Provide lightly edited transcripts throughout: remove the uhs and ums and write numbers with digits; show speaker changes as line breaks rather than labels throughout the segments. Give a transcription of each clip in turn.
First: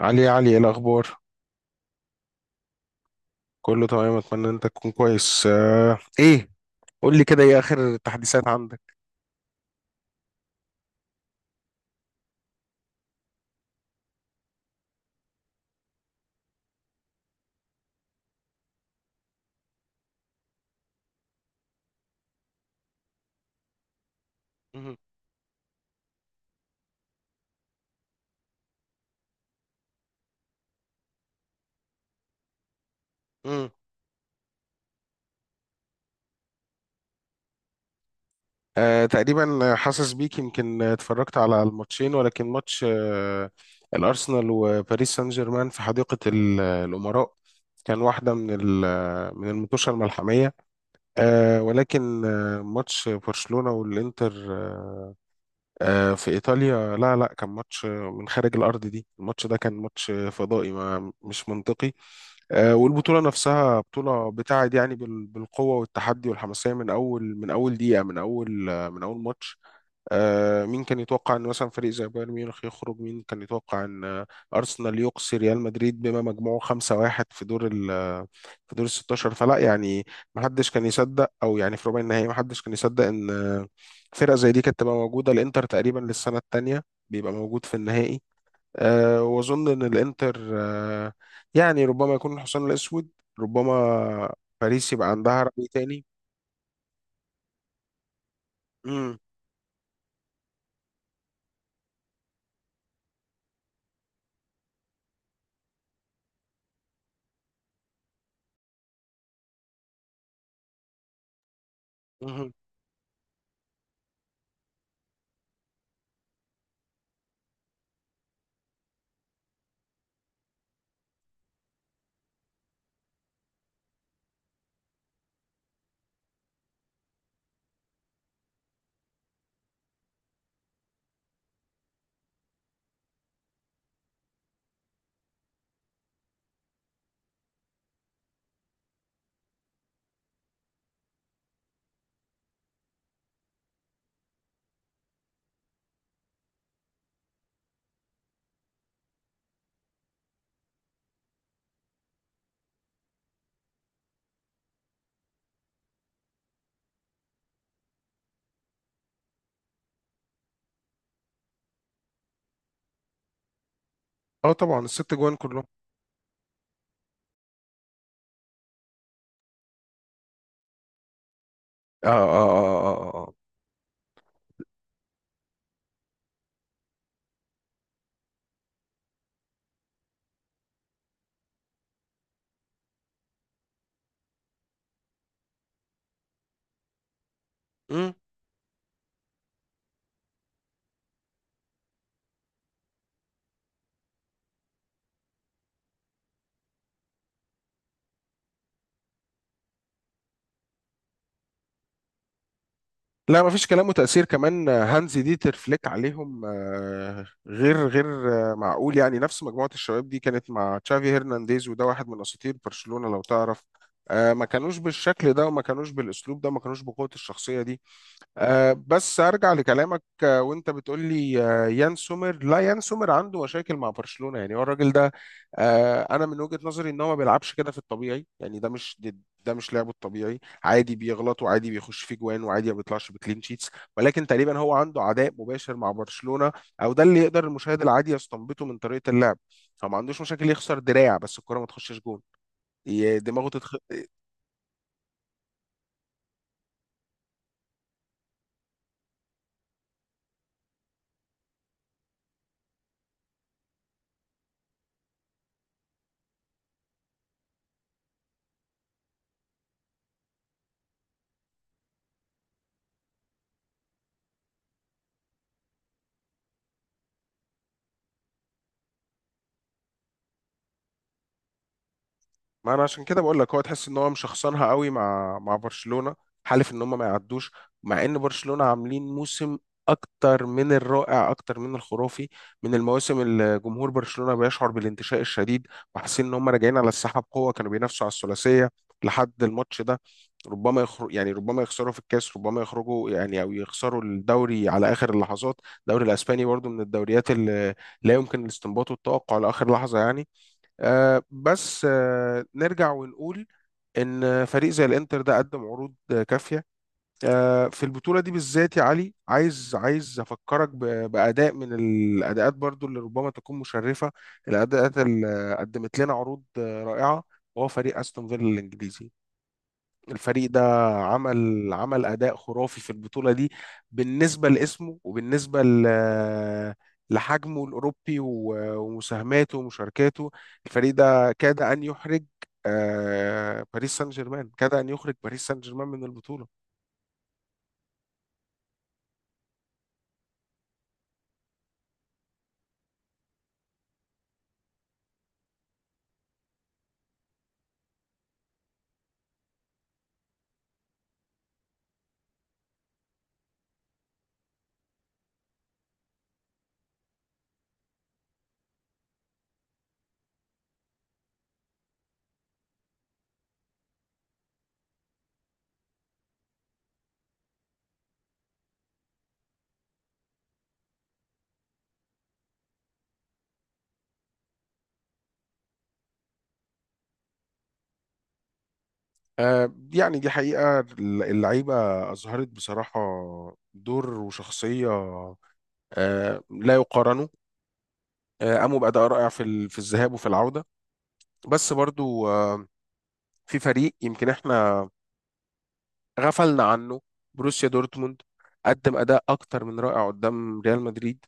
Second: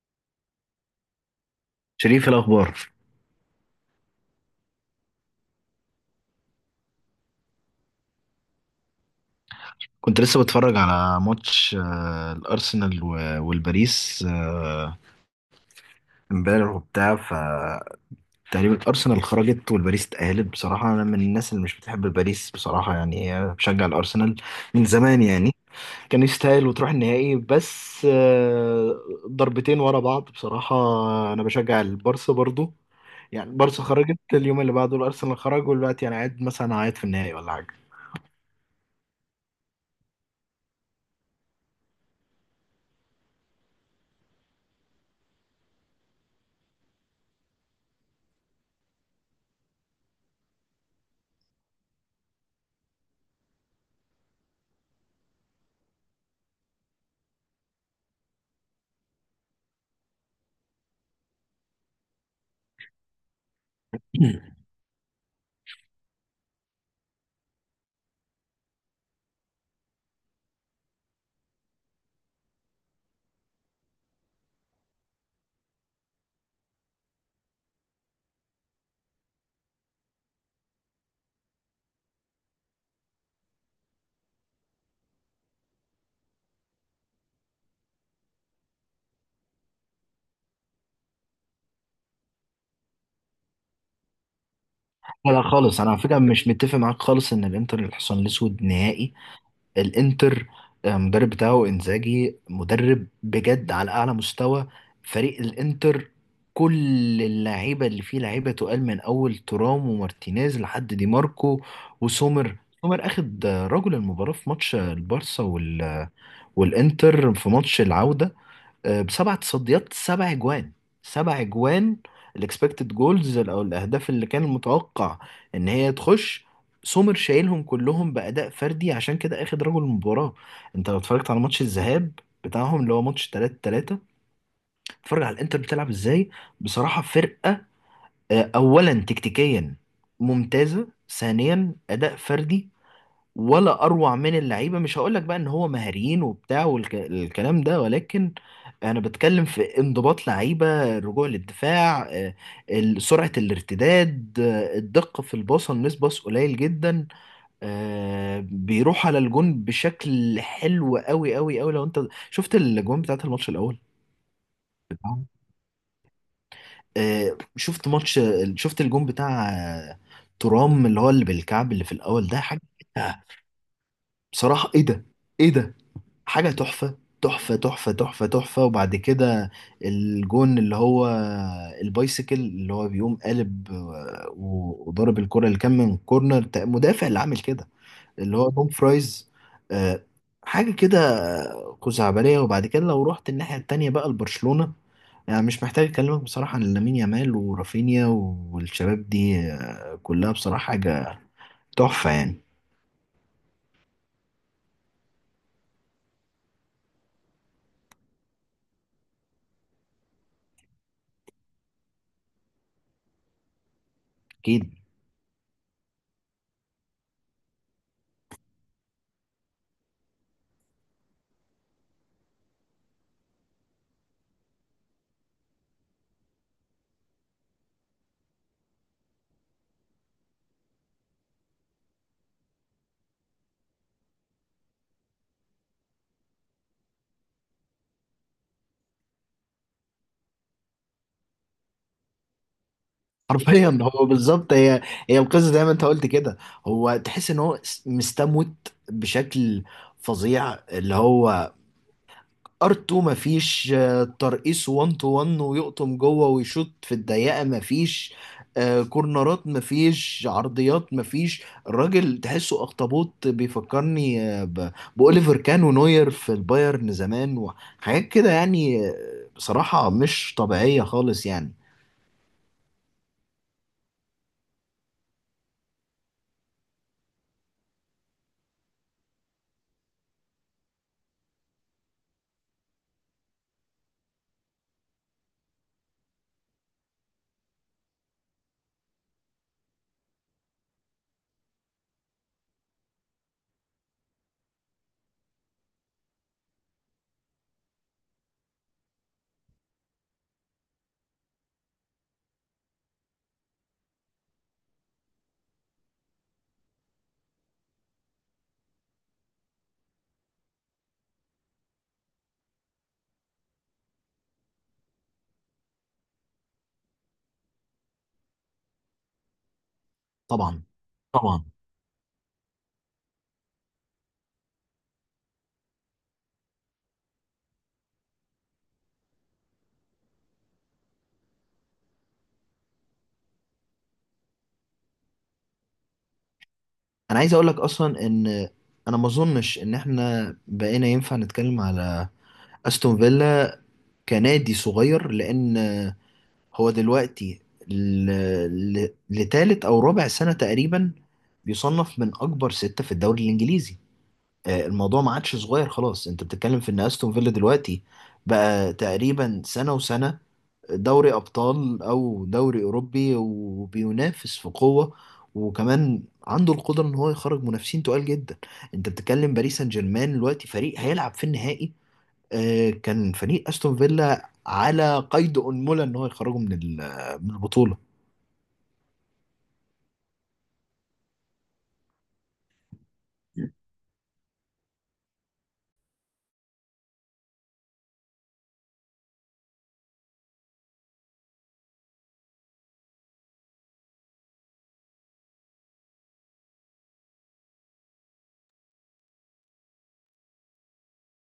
علي، يا علي، ايه الاخبار؟
شريف، إيه الأخبار؟
كله تمام، اتمنى انت تكون كويس. ايه، قول لي كده، ايه اخر التحديثات عندك؟
كنت لسه بتفرج على ماتش، الأرسنال والباريس، امبارح وبتاع فتقريبا الأرسنال خرجت والباريس اتأهلت. بصراحة أنا من الناس اللي مش بتحب الباريس، بصراحة يعني، بشجع الأرسنال من
مهم.
زمان يعني. كان يستاهل وتروح النهائي، بس، ضربتين ورا بعض. بصراحة أنا بشجع البارسا برضو، يعني
مم.
البارسا خرجت، اليوم اللي بعده الأرسنال خرج، ودلوقتي أنا قاعد مثلا قاعد في النهائي ولا حاجة.
تقريبا حاسس بيك، يمكن اتفرجت على الماتشين. ولكن ماتش الارسنال وباريس سان جيرمان في حديقة الامراء كان واحدة من من المطوشة الملحمية. ولكن ماتش برشلونة والانتر، في ايطاليا، لا لا، كان ماتش من خارج الارض دي. الماتش ده كان ماتش فضائي، ما مش منطقي. والبطوله نفسها بطوله بتاعت، يعني بالقوه والتحدي والحماسيه، من اول دقيقه، من اول من اول ماتش. مين كان يتوقع ان مثلا فريق زي بايرن ميونخ يخرج؟ مين كان يتوقع ان ارسنال يقصي ريال مدريد بما مجموعه 5-1 في دور ال في دور ال 16؟ فلا يعني، ما حدش كان يصدق، او يعني في ربع النهائي ما حدش كان يصدق ان فرقه زي دي كانت تبقى موجوده. الانتر تقريبا للسنه الثانيه بيبقى موجود في النهائي. واظن ان الانتر يعني ربما يكون الحصان الاسود، ربما. باريس يبقى
لا لا
عندها رأي
خالص، انا على
تاني.
فكره مش متفق معاك خالص ان الانتر الحصان الاسود نهائي.
امم.
الانتر، المدرب بتاعه انزاجي مدرب بجد على اعلى مستوى. فريق الانتر، كل اللعيبه اللي فيه لعيبه تقال، من اول ترام ومارتينيز لحد دي ماركو وسومر. سومر اخد رجل المباراه في ماتش البارسا وال... والانتر في ماتش العوده، بسبع تصديات، سبع اجوان، سبع اجوان، الاكسبكتد جولز، او الاهداف اللي كان متوقع ان هي تخش. سومر شايلهم كلهم باداء فردي، عشان كده اخد رجل المباراه. انت لو اتفرجت على ماتش الذهاب بتاعهم اللي هو ماتش 3 3، اتفرج على الانتر بتلعب ازاي. بصراحه فرقه، اولا تكتيكيا ممتازه، ثانيا اداء فردي ولا اروع من اللعيبه. مش هقول لك بقى ان هو مهاريين وبتاع والكلام ده، ولكن انا بتكلم في انضباط لعيبه، الرجوع للدفاع، سرعه الارتداد، الدقه في الباصه، مس باص قليل جدا، بيروح على الجون بشكل حلو قوي قوي قوي. لو انت شفت الجون بتاعت الماتش الاول
اه، طبعا الست
بتاعهم،
جوان كلهم.
شفت ماتش، شفت الجون بتاع ترام اللي هو اللي بالكعب اللي في
اه،
الاول، ده
اه،
حاجه.
اه، اه، آه،
آه،
آه.
بصراحه، ايه ده؟ ايه ده؟ حاجة تحفة تحفة تحفة تحفة تحفة. وبعد كده الجون اللي هو البايسيكل اللي هو بيقوم قالب، وضرب الكرة اللي كان من كورنر، مدافع اللي عامل كده،
مم.
اللي هو دوم فرايز، آه، حاجة كده، خزعبلية. وبعد كده لو رحت الناحية التانية بقى لبرشلونة، يعني مش محتاج أكلمك بصراحة عن لامين يامال ورافينيا والشباب دي، كلها بصراحة حاجة تحفة يعني.
لا، مفيش كلام. وتأثير كمان هانز ديتر فليك عليهم غير معقول. يعني نفس مجموعة الشباب دي كانت مع تشافي هرنانديز، وده واحد من أساطير برشلونة، لو تعرف ما
أكيد.
كانوش بالشكل ده، وما كانوش بالأسلوب ده، ما كانوش بقوة الشخصية دي. بس ارجع لكلامك، وانت بتقول لي يان سومر، لا، يان سومر عنده مشاكل مع برشلونة. يعني هو الراجل ده، انا من وجهة نظري ان هو ما بيلعبش كده في الطبيعي. يعني ده مش لعبه الطبيعي. عادي بيغلط، وعادي بيخش في جوان، وعادي ما بيطلعش بكلين شيتس، ولكن تقريبا هو عنده عداء مباشر مع برشلونة. او ده اللي يقدر المشاهد العادي يستنبطه من طريقة اللعب. فما عندوش مشاكل يخسر دراع، بس الكرة ما تخشش جون. دماغه
حرفيا هو بالظبط. هي القصه زي ما انت قلت كده. هو تحس ان هو مستموت بشكل فظيع، اللي هو ار2، مفيش ترقيص 1 تو 1 ويقطم جوه ويشوط في الضيقه، مفيش كورنرات، مفيش عرضيات، مفيش. الراجل تحسه اخطبوط، بيفكرني، بأوليفر كان ونوير في البايرن زمان وحاجات كده يعني. بصراحه مش طبيعيه خالص يعني.
ما انا عشان كده بقول لك، هو تحس ان هو مشخصنها قوي مع برشلونة، حالف ان هم ما يعدوش، مع ان برشلونة عاملين موسم اكتر من الرائع، اكتر من الخرافي، من المواسم اللي جمهور برشلونة بيشعر بالانتشاء الشديد وحاسين ان هم راجعين على الساحة بقوة. كانوا بينافسوا على الثلاثية لحد الماتش ده. ربما يخرج، يعني ربما يخسروا في الكاس، ربما يخرجوا، يعني، او يخسروا الدوري على اخر اللحظات. الدوري الاسباني برضو من الدوريات اللي لا يمكن الاستنباط والتوقع لاخر لحظة يعني. بس نرجع ونقول ان فريق زي الانتر ده قدم عروض كافيه في البطوله دي بالذات. يا علي، عايز افكرك باداء من الاداءات، برضو اللي ربما تكون مشرفه، الاداءات اللي قدمت لنا عروض رائعه. وهو فريق استون فيلا الانجليزي. الفريق ده
طبعا. طبعا.
عمل أداء خرافي في البطولة دي، بالنسبة لاسمه، وبالنسبة لحجمه الأوروبي ومساهماته ومشاركاته. الفريق ده كاد أن يحرج باريس سان جيرمان، كاد أن يخرج باريس سان جيرمان من البطولة.
انا عايز اقول لك اصلا ان انا ما اظنش ان احنا بقينا ينفع نتكلم على استون فيلا كنادي صغير، لان هو دلوقتي لتالت او رابع سنة تقريبا بيصنف من اكبر ستة في الدوري الانجليزي. الموضوع ما عادش صغير خلاص. انت بتتكلم في ان استون فيلا دلوقتي بقى تقريبا سنة وسنة دوري أبطال أو دوري أوروبي، وبينافس في قوة، وكمان عنده القدرة إن هو يخرج منافسين تقال جدا. أنت بتتكلم باريس سان جيرمان دلوقتي فريق هيلعب في النهائي. كان فريق أستون فيلا على قيد أنملة إن هو يخرجه من من البطولة.
يعني دي حقيقة اللعيبة أظهرت بصراحة دور وشخصية لا يقارنوا. قاموا بأداء رائع في في الذهاب وفي العودة. بس برضو في فريق يمكن احنا غفلنا عنه: بروسيا دورتموند. قدم اداء اكتر من رائع قدام ريال مدريد،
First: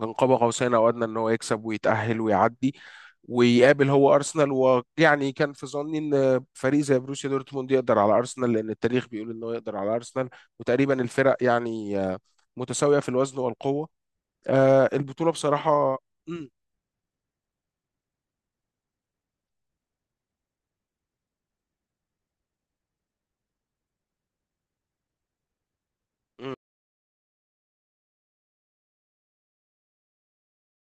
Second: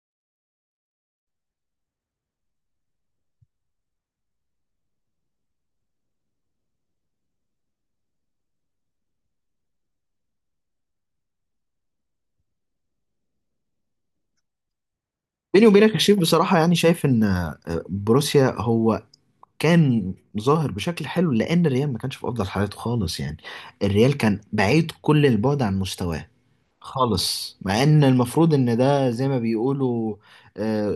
كان قاب قوسين او ادنى ان هو يكسب ويتاهل ويعدي ويقابل هو ارسنال. ويعني كان في ظني ان فريق زي بروسيا دورتموند يقدر على ارسنال، لان التاريخ بيقول انه يقدر على ارسنال. وتقريبا الفرق، يعني، متساويه في الوزن والقوه. البطوله
بيني وبينك يا
بصراحه.
شريف،
مم،
بصراحة يعني شايف إن بروسيا هو كان ظاهر بشكل حلو، لأن الريال ما كانش في أفضل حالاته خالص يعني، الريال كان بعيد كل البعد عن مستواه
مم،
خالص. مع ان المفروض ان ده زي ما بيقولوا آه،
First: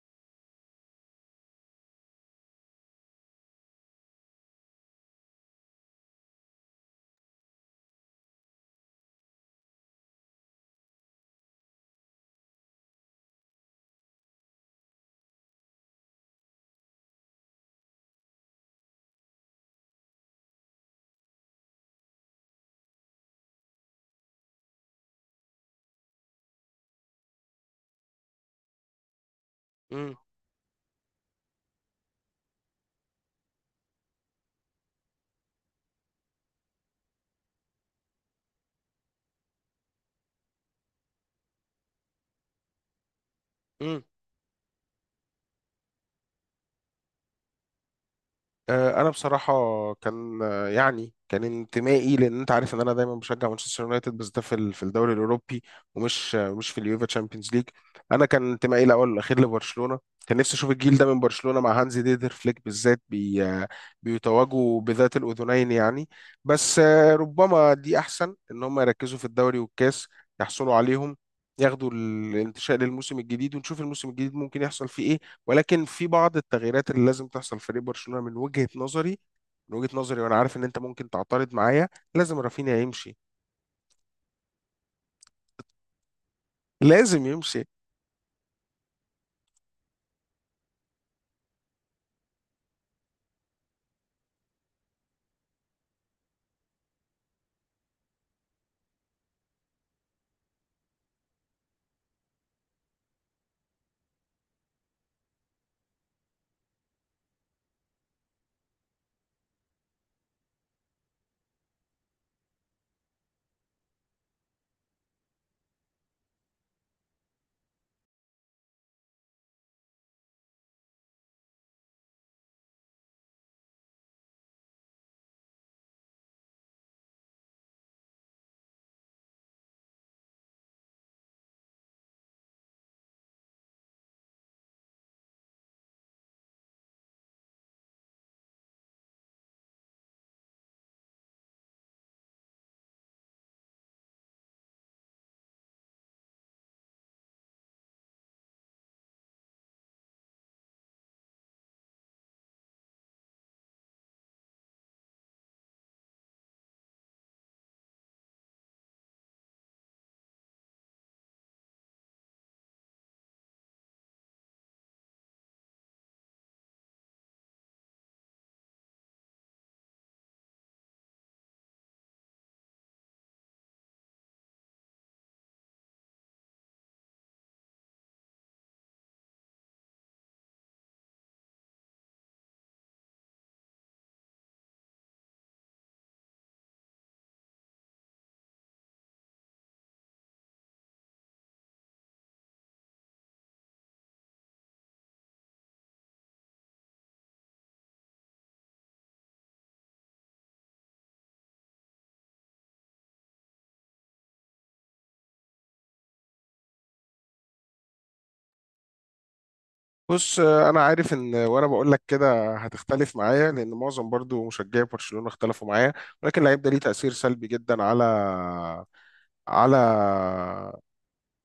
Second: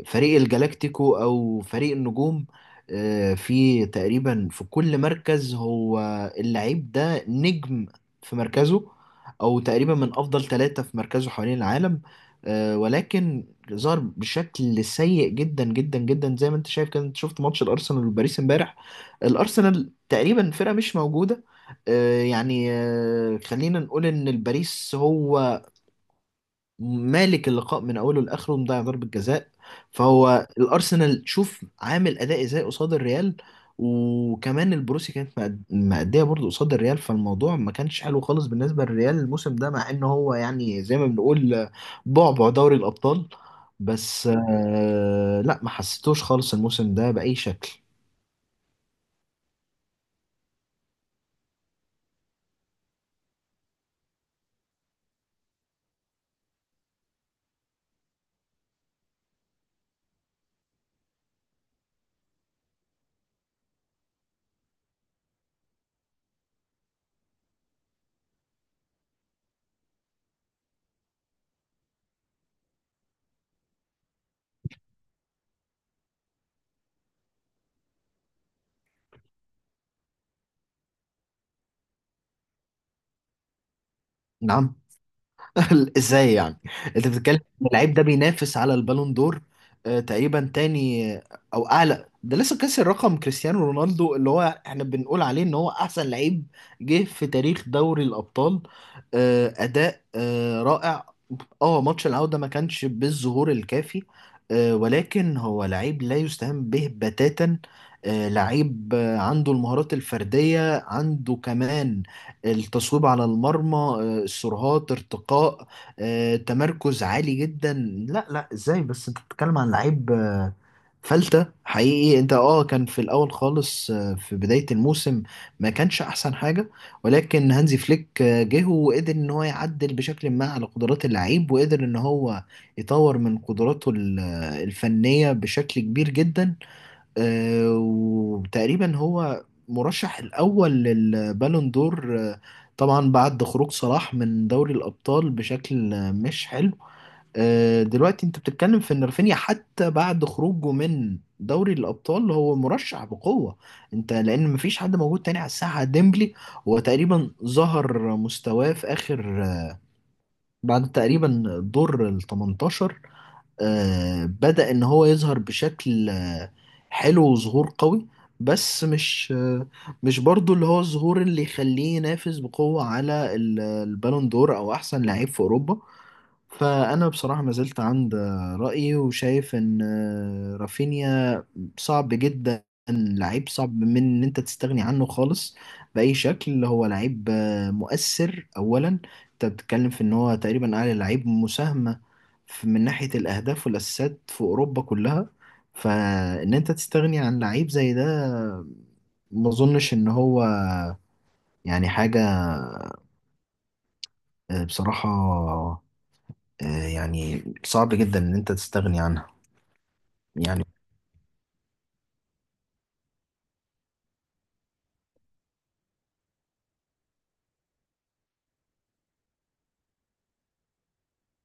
فريق الجلاكتيكو او فريق النجوم، في تقريبا في كل مركز هو اللعيب ده نجم في مركزه، او تقريبا من افضل ثلاثة في مركزه حوالين العالم، ولكن ظهر بشكل سيء جدا جدا جدا زي ما انت شايف كده. انت شفت ماتش الارسنال وباريس امبارح، الارسنال تقريبا فرقة مش موجودة، يعني، خلينا نقول ان الباريس هو مالك اللقاء من اوله لاخره، ومضيع ضربه جزاء.
مم،
فهو الارسنال شوف عامل اداء ازاي قصاد الريال، وكمان البروسي كانت مأدية برضه قصاد الريال، فالموضوع ما كانش حلو خالص بالنسبة للريال الموسم ده، مع ان هو يعني زي ما بنقول بعبع دوري الأبطال.
مم.
بس آه لا، ما حسيتوش خالص الموسم ده بأي شكل.
انا بصراحه كان، يعني كان انتمائي، لان انت عارف ان انا دايما بشجع مانشستر يونايتد، بس ده في في الدوري الاوروبي، ومش مش في اليوفا تشامبيونز ليج. انا كان انتمائي الاول والاخير لبرشلونه. كان نفسي اشوف الجيل ده من برشلونه مع هانزي ديدر فليك بالذات، بي آه، بيتواجوا بذات الاذنين يعني. بس ربما دي احسن، ان هم يركزوا في الدوري والكاس، يحصلوا عليهم، ياخدوا الانتشاء للموسم الجديد، ونشوف الموسم الجديد ممكن يحصل فيه إيه. ولكن في بعض التغييرات اللي لازم تحصل في فريق برشلونة، من وجهة نظري. من وجهة نظري، وانا عارف ان انت ممكن تعترض معايا، لازم رافينيا يمشي.
نعم. ازاي يعني؟ انت
لازم
بتتكلم
يمشي.
ان اللعيب ده بينافس على البالون دور، تقريبا تاني، او اعلى. ده لسه كسر رقم كريستيانو رونالدو، اللي هو احنا بنقول عليه ان هو احسن لعيب جه في تاريخ دوري الابطال. اداء رائع. اه ماتش العودة ما كانش بالظهور الكافي، ولكن هو لعيب لا يستهان به بتاتا. لعيب، عنده المهارات الفردية، عنده كمان التصويب على المرمى، السرعات، ارتقاء، تمركز عالي جدا. لا لا، ازاي بس؟ انت بتتكلم عن لعيب فلتة حقيقي. انت اه، كان في الاول خالص، في بداية الموسم ما كانش احسن حاجة، ولكن هانزي فليك جه وقدر ان هو يعدل بشكل ما على قدرات اللعيب، وقدر ان هو يطور من قدراته الفنية بشكل كبير جدا. وتقريبا هو مرشح الأول للبالون دور، طبعا بعد خروج صلاح من دوري الأبطال بشكل مش حلو. دلوقتي انت بتتكلم في ان رافينيا حتى بعد خروجه من دوري الأبطال هو مرشح بقوة، انت، لأن مفيش حد موجود تاني على الساحة. ديمبلي هو تقريبا ظهر مستواه في آخر، بعد تقريبا دور ال 18، بدأ إن هو يظهر بشكل حلو وظهور قوي، بس مش، مش برضو اللي هو الظهور اللي يخليه ينافس بقوة على البالون دور أو أحسن لعيب في أوروبا. فأنا بصراحة ما زلت عند رأيي، وشايف إن رافينيا صعب جدا. لعيب صعب من ان انت تستغني عنه خالص بأي شكل. هو لعيب مؤثر. اولا انت بتتكلم في ان هو تقريبا اعلى لعيب مساهمة من ناحية الاهداف والاسيستات في اوروبا كلها. فان انت تستغني عن لعيب زي ده ما اظنش ان هو يعني حاجة، بصراحة، يعني صعب جدا ان انت تستغني عنها
بص،
يعني.
انا عارف ان وانا بقول لك كده هتختلف معايا، لان معظم برضو مشجعي برشلونة اختلفوا معايا. ولكن اللعيب ده ليه تأثير سلبي جدا على على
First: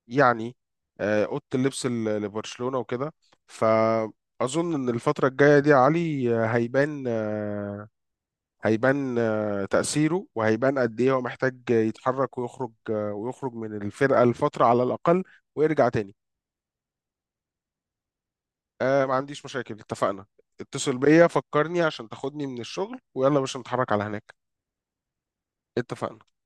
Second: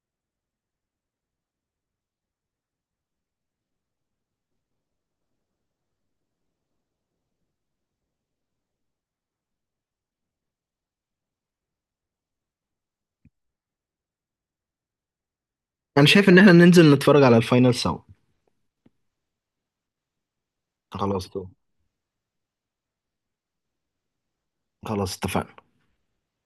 يعني، اوضه اللبس لبرشلونة وكده. فاظن ان الفترة الجاية دي يا علي آه، هيبان آه، هيبان آه، تأثيره، وهيبان قد إيه هو محتاج يتحرك ويخرج ويخرج من الفرقة لفترة على الأقل، ويرجع
انا
تاني.
شايف ان احنا ننزل نتفرج على الفاينل سوا.
آه، ما عنديش مشاكل، اتفقنا. اتصل بيا،
خلاص.
فكرني عشان تاخدني من الشغل، ويلا يا باشا نتحرك على هناك.
خلاص اتفقنا.
اتفقنا.